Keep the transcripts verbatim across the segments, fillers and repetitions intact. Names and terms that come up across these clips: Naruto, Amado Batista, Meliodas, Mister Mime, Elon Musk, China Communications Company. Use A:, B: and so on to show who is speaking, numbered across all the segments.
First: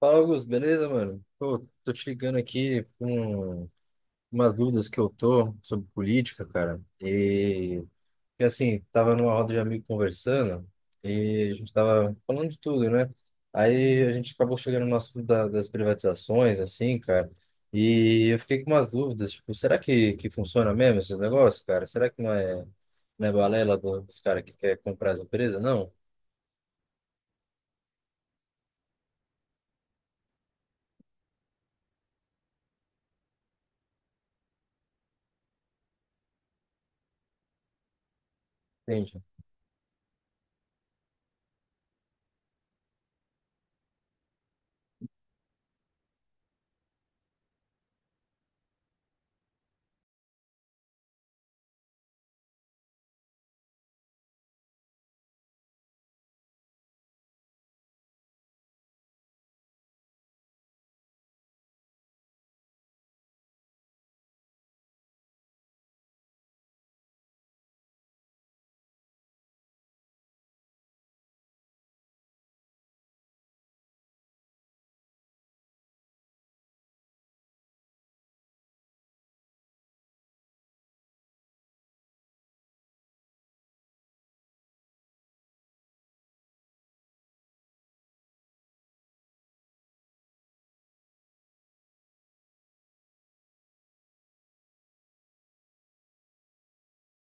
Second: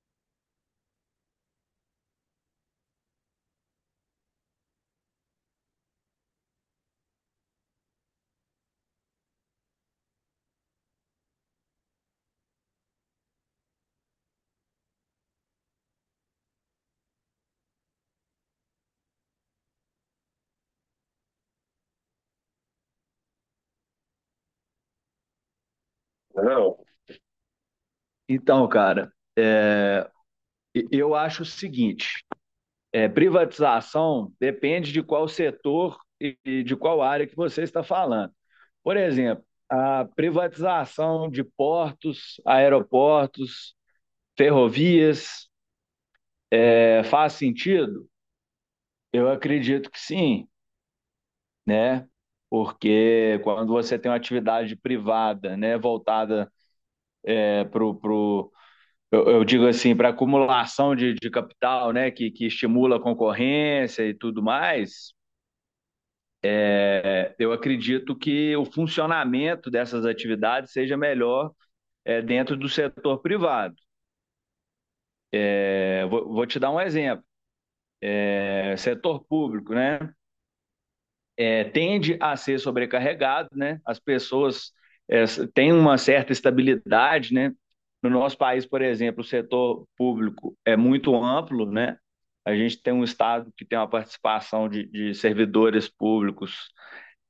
A: Fala, Augusto, beleza, mano? Pô, tô te ligando aqui com umas dúvidas que eu tô sobre política, cara. E, e, assim, tava numa roda de amigo conversando e a gente tava falando de tudo, né? Aí a gente acabou chegando no assunto da- das privatizações, assim, cara. E eu fiquei com umas dúvidas, tipo, será que, que funciona mesmo esses negócios, cara? Será que não é, não é balela do- dos caras que quer comprar as empresas? Não?
B: Não. Então, cara, e- eu acho o seguinte: é, privatização depende de qual setor e e de qual área que você está falando. Por
A: Entende?
B: exemplo, a privatização de portos, aeroportos, ferrovias, é, faz sentido? Eu acredito que sim, né? Porque quando você tem uma atividade privada, né, voltada para o Eu, eu digo assim, para acumulação de, de capital, né, que, que estimula a concorrência e tudo mais, eu acredito que o funcionamento dessas atividades seja melhor é, dentro do setor privado. É, vou, vou, te dar um exemplo: é, setor público, né, é, tende a ser sobrecarregado, né, as pessoas é, têm uma certa estabilidade, né? No nosso país, por exemplo, o setor público é muito amplo, né? A gente tem um Estado que tem uma participação de, de servidores públicos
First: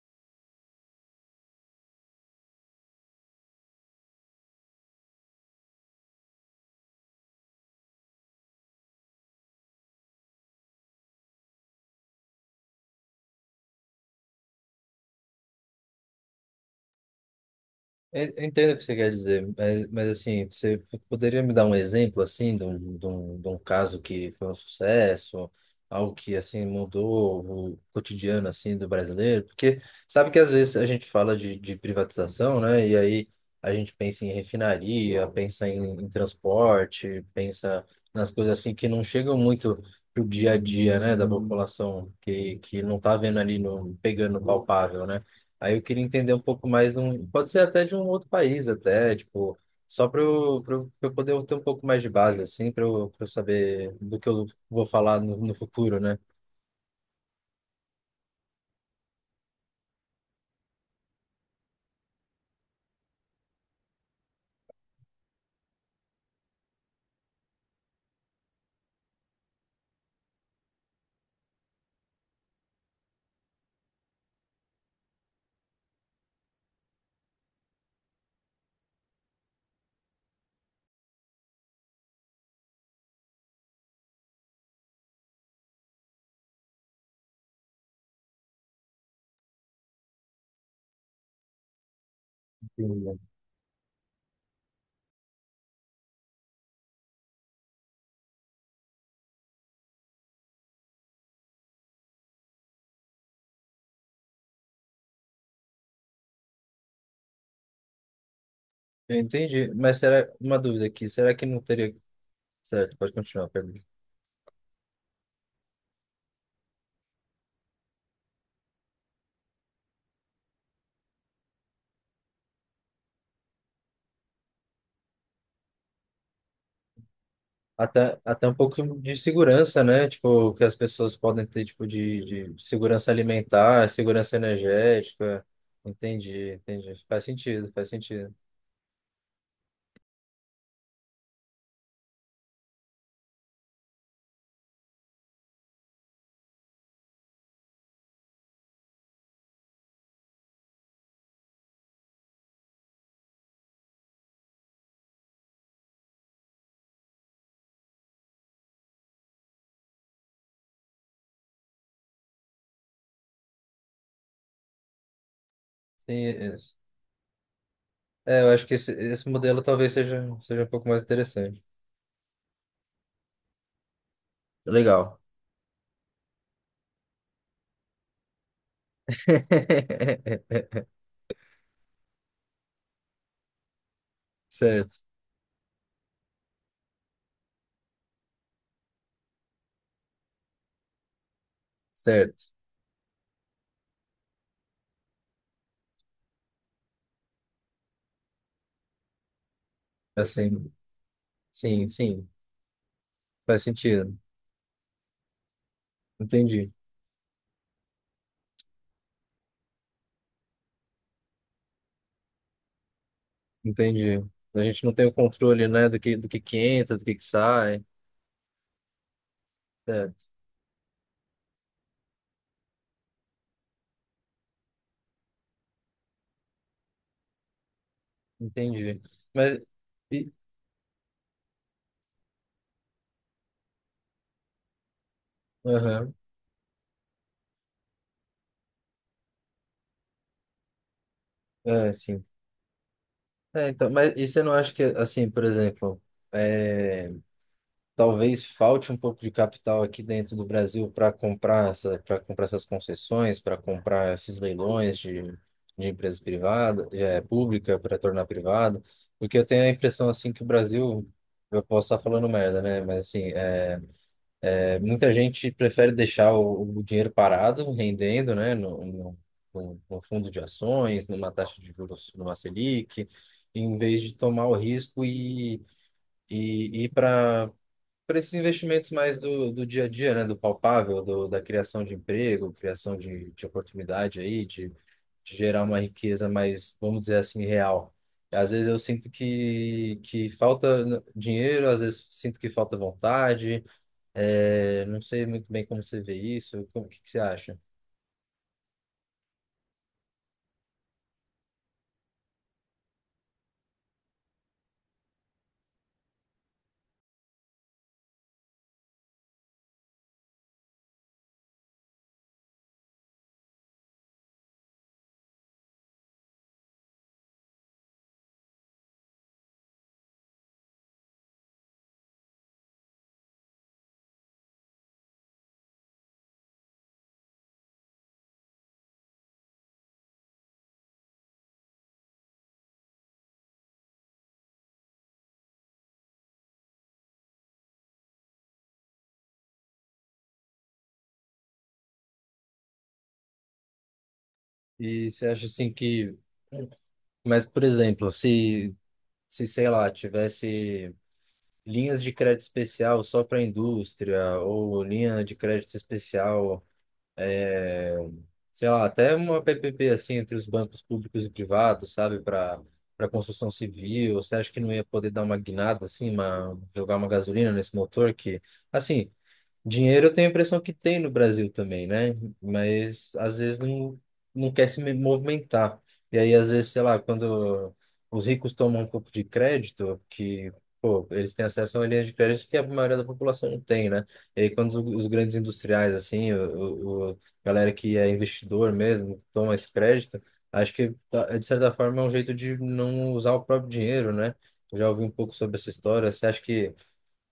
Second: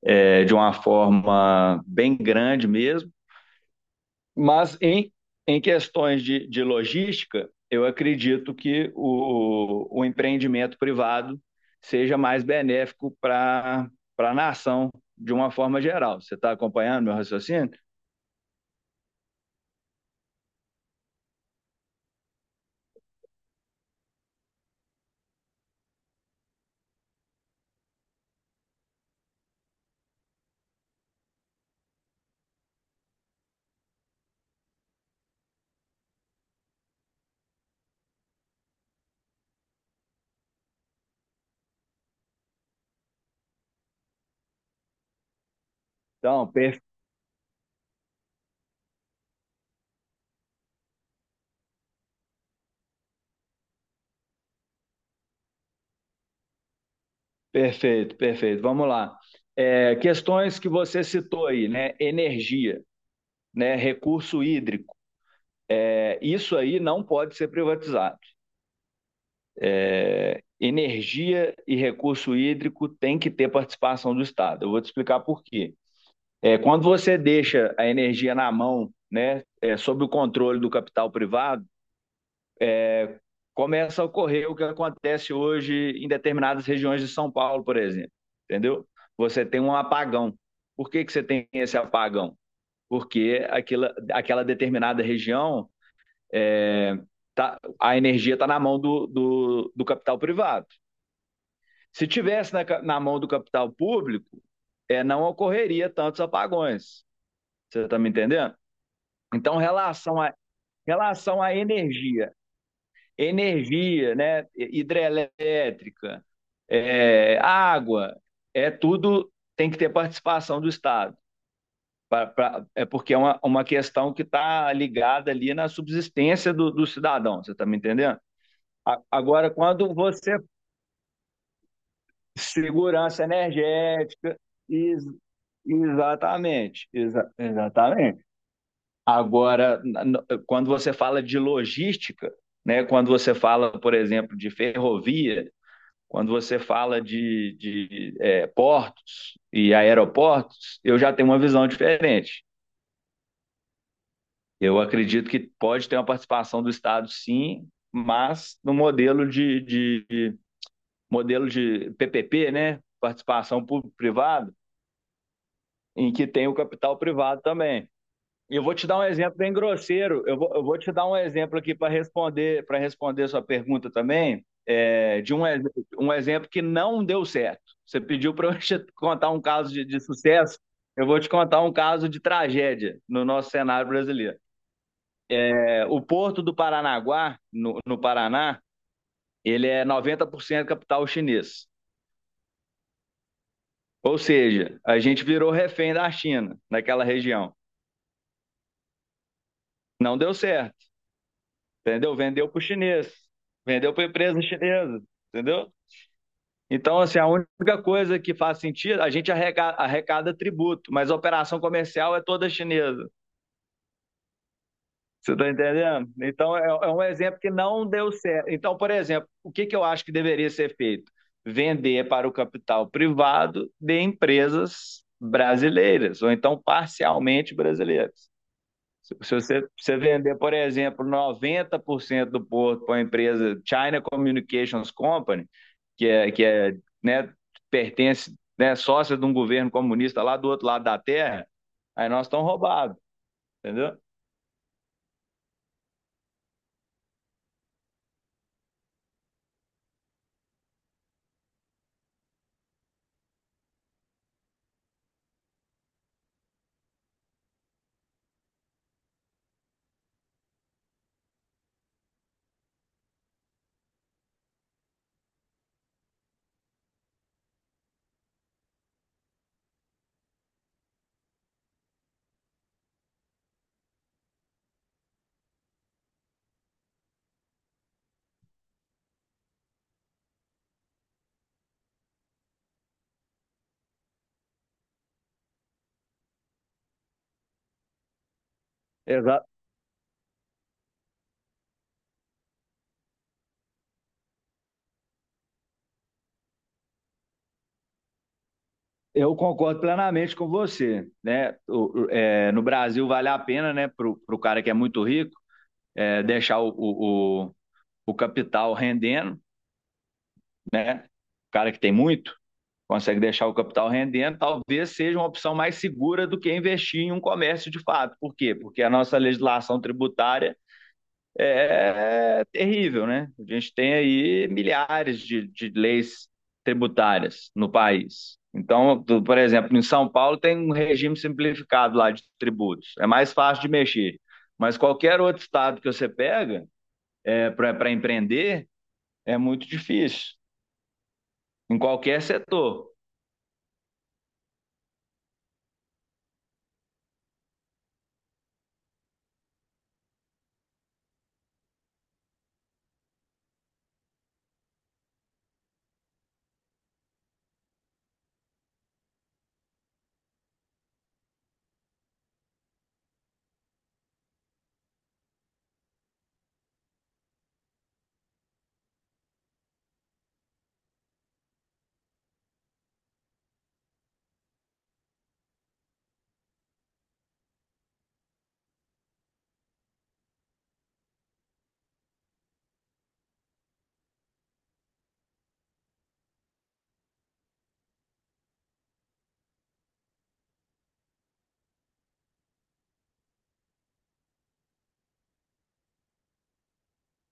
B: é, de uma forma bem grande mesmo, mas em, em questões de, de logística, eu acredito que o, o empreendimento privado seja mais benéfico para a nação de uma forma geral. Você está acompanhando meu raciocínio?
A: en- eu Entendo o que você quer dizer, mas, mas assim, você poderia me dar um exemplo, assim, de um, de um, de um caso que foi um sucesso, algo que, assim, mudou o cotidiano, assim, do brasileiro? Porque sabe que às vezes a gente fala de, de privatização, né? E aí a gente pensa em refinaria, pensa em, em transporte, pensa nas coisas, assim, que não chegam muito pro dia a dia, né, da população, que, que não tá vendo ali, no, pegando palpável, né? Aí eu queria entender um
B: Então,
A: pouco
B: per
A: mais de um, pode ser até de um outro país até, tipo, só para eu, pra eu, pra eu poder ter um pouco mais de base, assim, para eu, pra eu saber do que eu vou falar no, no futuro, né?
B: Perfeito, perfeito. Vamos lá. É, questões que você citou aí, né? Energia, né? Recurso hídrico. É, isso aí não pode ser privatizado. Energia e recurso hídrico tem que ter participação do Estado. Eu vou te explicar por quê. É, quando você deixa a energia na mão, né, é, sob o controle do capital privado, começa a ocorrer o que acontece hoje em determinadas regiões de São Paulo, por exemplo. Entendeu? Você tem um apagão. Por que, que você tem esse apagão?
A: Entendi.
B: Porque aquela, aquela determinada região, é, tá, a energia está na mão do, do, do, capital privado. Se tivesse na, na mão do capital público, é, não ocorreria tantos apagões. Você está me entendendo?
A: Eu
B: Então,
A: entendi, mas
B: relação
A: será,
B: a,
A: uma dúvida aqui, será
B: relação
A: que
B: à
A: não teria,
B: energia,
A: certo, pode continuar, a pergunta.
B: energia, né, hidrelétrica, é, água, é tudo tem que ter participação do Estado. Pra, pra, é porque é uma, uma questão que está ligada ali na subsistência do, do cidadão, você está me entendendo?
A: Até, até um pouco
B: A-
A: de
B: Agora,
A: segurança,
B: quando
A: né?
B: você.
A: Tipo, que as pessoas podem ter, tipo, de, de segurança
B: Segurança
A: alimentar, segurança
B: energética, is-
A: energética. Entendi,
B: exatamente,
A: entendi. Faz
B: exa-
A: sentido, faz
B: exatamente.
A: sentido.
B: Agora, na- na- quando você fala de logística, né, quando você fala, por exemplo, de ferrovia, quando você fala de, de eh, portos e aeroportos, eu já tenho uma visão diferente. Eu acredito que pode ter uma participação do Estado, sim, mas no modelo de, de, de- modelo de P P P, né? Participação público-privado, em que tem o
A: Sim,
B: capital privado também.
A: é, eu
B: E eu
A: acho
B: vou
A: que
B: te
A: esse,
B: dar um
A: esse
B: exemplo bem
A: modelo talvez
B: grosseiro.
A: seja,
B: Eu vou,
A: seja
B: eu
A: um
B: vou
A: pouco
B: te
A: mais
B: dar um exemplo
A: interessante.
B: aqui para responder para responder sua pergunta também,
A: Legal.
B: é, de um, um exemplo que não deu certo. Você pediu para eu te contar um caso de de sucesso. Eu vou te contar um caso de tragédia no nosso cenário brasileiro.
A: Certo,
B: É, O porto do Paranaguá, no, no Paraná, ele é noventa por cento capital chinês.
A: certo.
B: Ou seja, a gente virou refém da China, naquela região. Não deu
A: Assim,
B: certo,
A: sim,
B: entendeu?
A: sim,
B: Vendeu para o chinês,
A: faz
B: vendeu para a
A: sentido.
B: empresa chinesa, entendeu?
A: Entendi,
B: Então, assim, a única coisa que faz sentido, a gente arrecada, arrecada tributo, mas a operação comercial é toda chinesa.
A: entendi. A gente não tem o
B: Você está
A: controle, né, do
B: entendendo?
A: que, do que
B: Então,
A: que
B: é, é
A: entra,
B: um
A: do que que
B: exemplo que
A: sai.
B: não deu certo. Então, por exemplo, o que, que eu acho que
A: Certo,
B: deveria ser feito? Vender para o capital privado de empresas brasileiras, ou então parcialmente brasileiras.
A: entendi.
B: Se
A: Mas,
B: você, você
A: e,
B: vender, por exemplo, noventa por cento do porto para a empresa China Communications Company, que
A: aham,
B: é, que é né, pertence, né, sócia de um governo comunista lá do outro lado da terra,
A: é,
B: aí
A: sim.
B: nós estamos roubados,
A: É, então,
B: entendeu?
A: mas e você não acha que, assim, por exemplo, é, talvez falte um pouco de capital aqui dentro do Brasil para comprar essa, para comprar essas concessões, para comprar esses leilões de, de empresas privadas, é, pública para tornar privada, porque eu tenho a impressão assim que o Brasil, eu posso estar falando merda, né? Mas assim, é, é, muita gente prefere deixar o, o dinheiro parado, rendendo, né? No, no, no no fundo de ações, numa taxa de juros, numa Selic, em vez de tomar o risco e e ir para para esses investimentos mais do, do dia a dia, né, do palpável, do, da criação de emprego, criação de, de oportunidade aí, de, de gerar uma riqueza mais, vamos dizer assim, real. Às vezes eu sinto
B: Exa
A: que, que falta dinheiro, às vezes sinto que falta vontade, é, não sei muito bem como você vê isso, como, o que, que você acha?
B: Eu concordo plenamente com você, né? O- o- é, no Brasil vale a pena, né, para o cara que é muito rico, é, deixar o, o, o- o capital rendendo, né? O cara que tem muito consegue deixar o capital rendendo, talvez seja uma opção mais segura do que investir em um comércio de fato. Por quê? Porque a nossa legislação tributária é é terrível, né? A gente tem aí milhares de, de leis tributárias no país. Então, tu- por exemplo, em São Paulo tem um regime simplificado lá de tributos. É mais fácil de mexer. Mas qualquer outro estado que você pega é, para empreender é muito difícil, em qualquer setor.
A: E você acha assim que, mas por exemplo, se, se sei lá, tivesse linhas de crédito especial só para indústria, ou linha de crédito especial, é, sei lá, até uma P P P assim entre os bancos públicos e privados, sabe, para para construção civil. Você acha que não ia poder dar uma guinada assim, uma, jogar uma gasolina nesse motor que, assim, Dinheiro eu tenho a impressão que tem no Brasil também, né? Mas às vezes não, não quer se me- movimentar. E aí, às vezes, sei lá, quando os ricos tomam um pouco de crédito, que, pô, eles têm acesso a uma linha de crédito que a maioria da população não tem, né? E aí, quando os os grandes industriais, assim, o, o, o galera que é investidor mesmo, toma esse crédito, acho que, tá, é, de certa forma, é um jeito de não usar o próprio dinheiro, né? Eu já ouvi um pouco sobre essa história. Você acha que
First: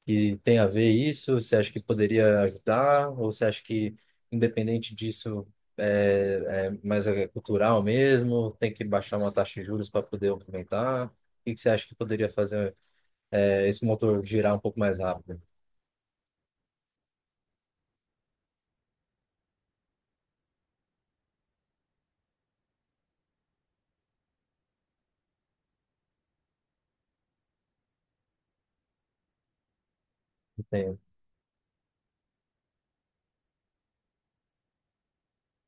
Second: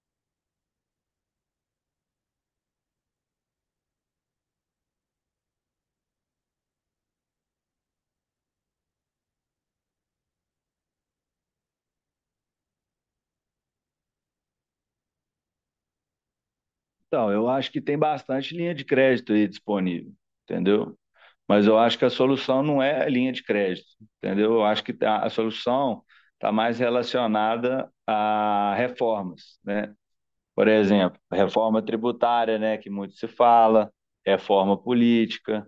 A: que tem a ver isso? Você acha que poderia ajudar? Ou você acha que, independente disso, é, é mais é cultural mesmo? Tem que baixar uma taxa de juros para poder aumentar? O que que você acha que poderia fazer é, esse motor girar um pouco mais rápido?
B: Então, eu acho que tem bastante linha de crédito aí disponível, entendeu? Mas eu acho que a solução não é a linha de crédito, entendeu? Eu acho que a a solução está mais relacionada a reformas, né? Por
A: Entendo.
B: exemplo, reforma tributária, né, que muito se fala, reforma política,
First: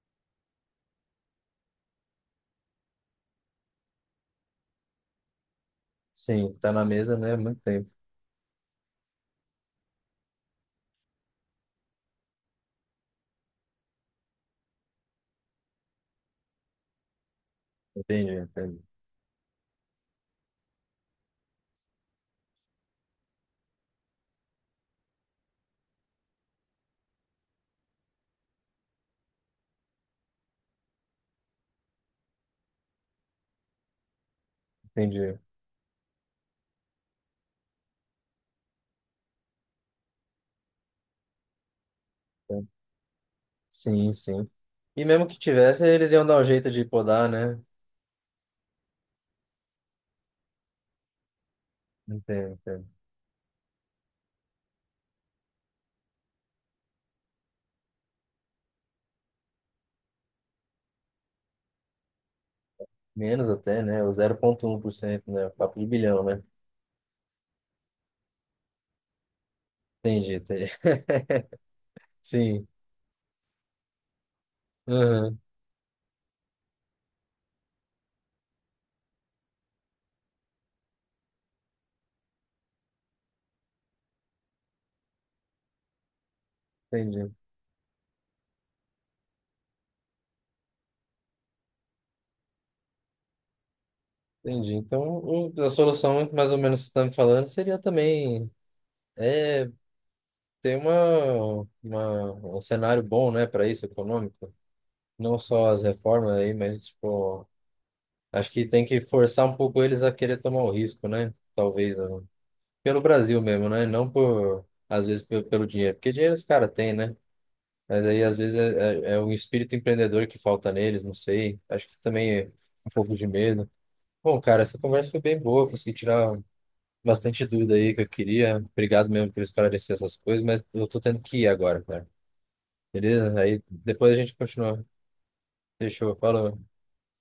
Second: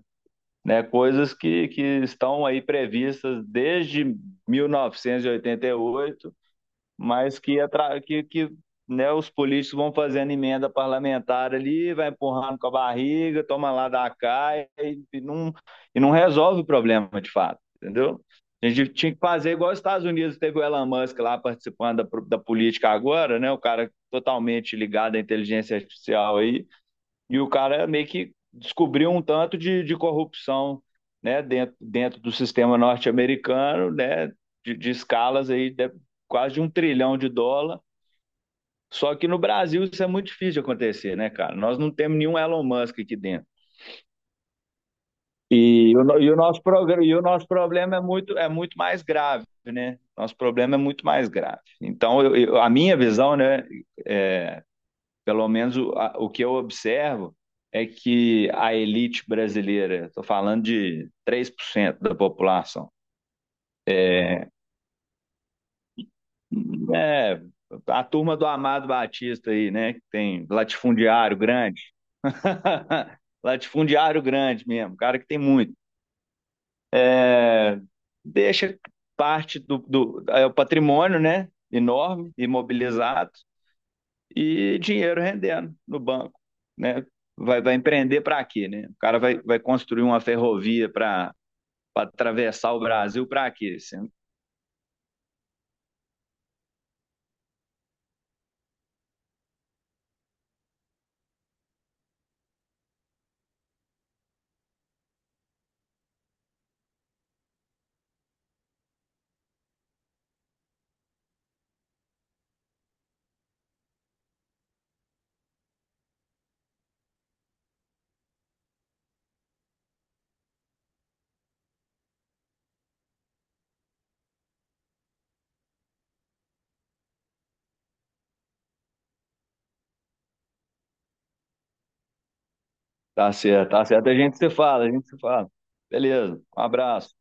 B: né, coisas que, que estão aí previstas desde mil novecentos e oitenta e oito,
A: Sim, tá na mesa, né? há
B: mas
A: Muito
B: que,
A: tempo.
B: atra- que, que né, os políticos vão fazendo emenda parlamentar ali, vai empurrando com a barriga, toma lá da cá, e, e não, e não resolve o problema de fato, entendeu?
A: Entendi,
B: A
A: entendi.
B: gente tinha que fazer igual os Estados Unidos, teve o Elon Musk lá participando da, pro- da política agora, né? O cara totalmente ligado à inteligência artificial aí. E o cara meio que descobriu um tanto de, de corrupção, né, dentro, dentro do sistema norte-americano, né, de, de
A: Entendi.
B: escalas aí de quase de um trilhão de dólar. Só que no Brasil isso é muito difícil de acontecer, né, cara? Nós não temos nenhum Elon Musk aqui dentro.
A: Sim, sim. E mesmo que tivesse,
B: E o,
A: eles
B: no-
A: iam
B: e o
A: dar um
B: nosso,
A: jeito de
B: progr- e o
A: podar,
B: nosso
A: né?
B: problema é muito, é muito mais grave, né? Nosso problema é muito mais grave. Então, eu-
A: Entendo,
B: eu- a
A: entendo.
B: minha visão, né, é, Pelo menos o, a- o que eu observo é que a elite brasileira, estou falando de três por cento da população,
A: Menos até, né? O zero vírgula um por cento, né? Papo de bilhão, né?
B: é a turma do Amado Batista aí, né? Que
A: Entendi,
B: tem
A: entendi.
B: latifundiário grande.
A: Sim,
B: Latifundiário grande mesmo, um cara que
A: aham,
B: tem muito. é, Deixa parte do, do é o patrimônio, né? Enorme, imobilizado. E dinheiro rendendo no banco, né?
A: entendi,
B: Vai, vai empreender para quê, né? O cara vai, vai construir uma ferrovia para para atravessar o Brasil para quê? Assim,
A: entendi. Então, o- a solução, mais ou menos, que você está me falando, seria também é, ter uma, uma, um cenário bom, né, para isso, econômico. Não só as reformas aí, mas, tipo, acho que tem que forçar um pouco eles a querer tomar o risco, né? Talvez, ó, pelo Brasil mesmo, né? Não por, às vezes, pe- pelo dinheiro, porque dinheiro os caras têm, né? Mas aí, às vezes, é, é, é o espírito empreendedor que falta neles, não sei. Acho que também é um pouco de medo. Bom, cara, essa conversa foi bem boa, consegui tirar bastante dúvida aí que eu queria. Obrigado mesmo por esclarecer essas coisas, mas eu tô tendo que ir agora, cara.
B: tá
A: Beleza? Aí
B: certo, tá certo.
A: depois
B: A
A: a gente
B: gente se fala,
A: continua.
B: a gente se fala.
A: Fechou,
B: Beleza,
A: falou.
B: um abraço.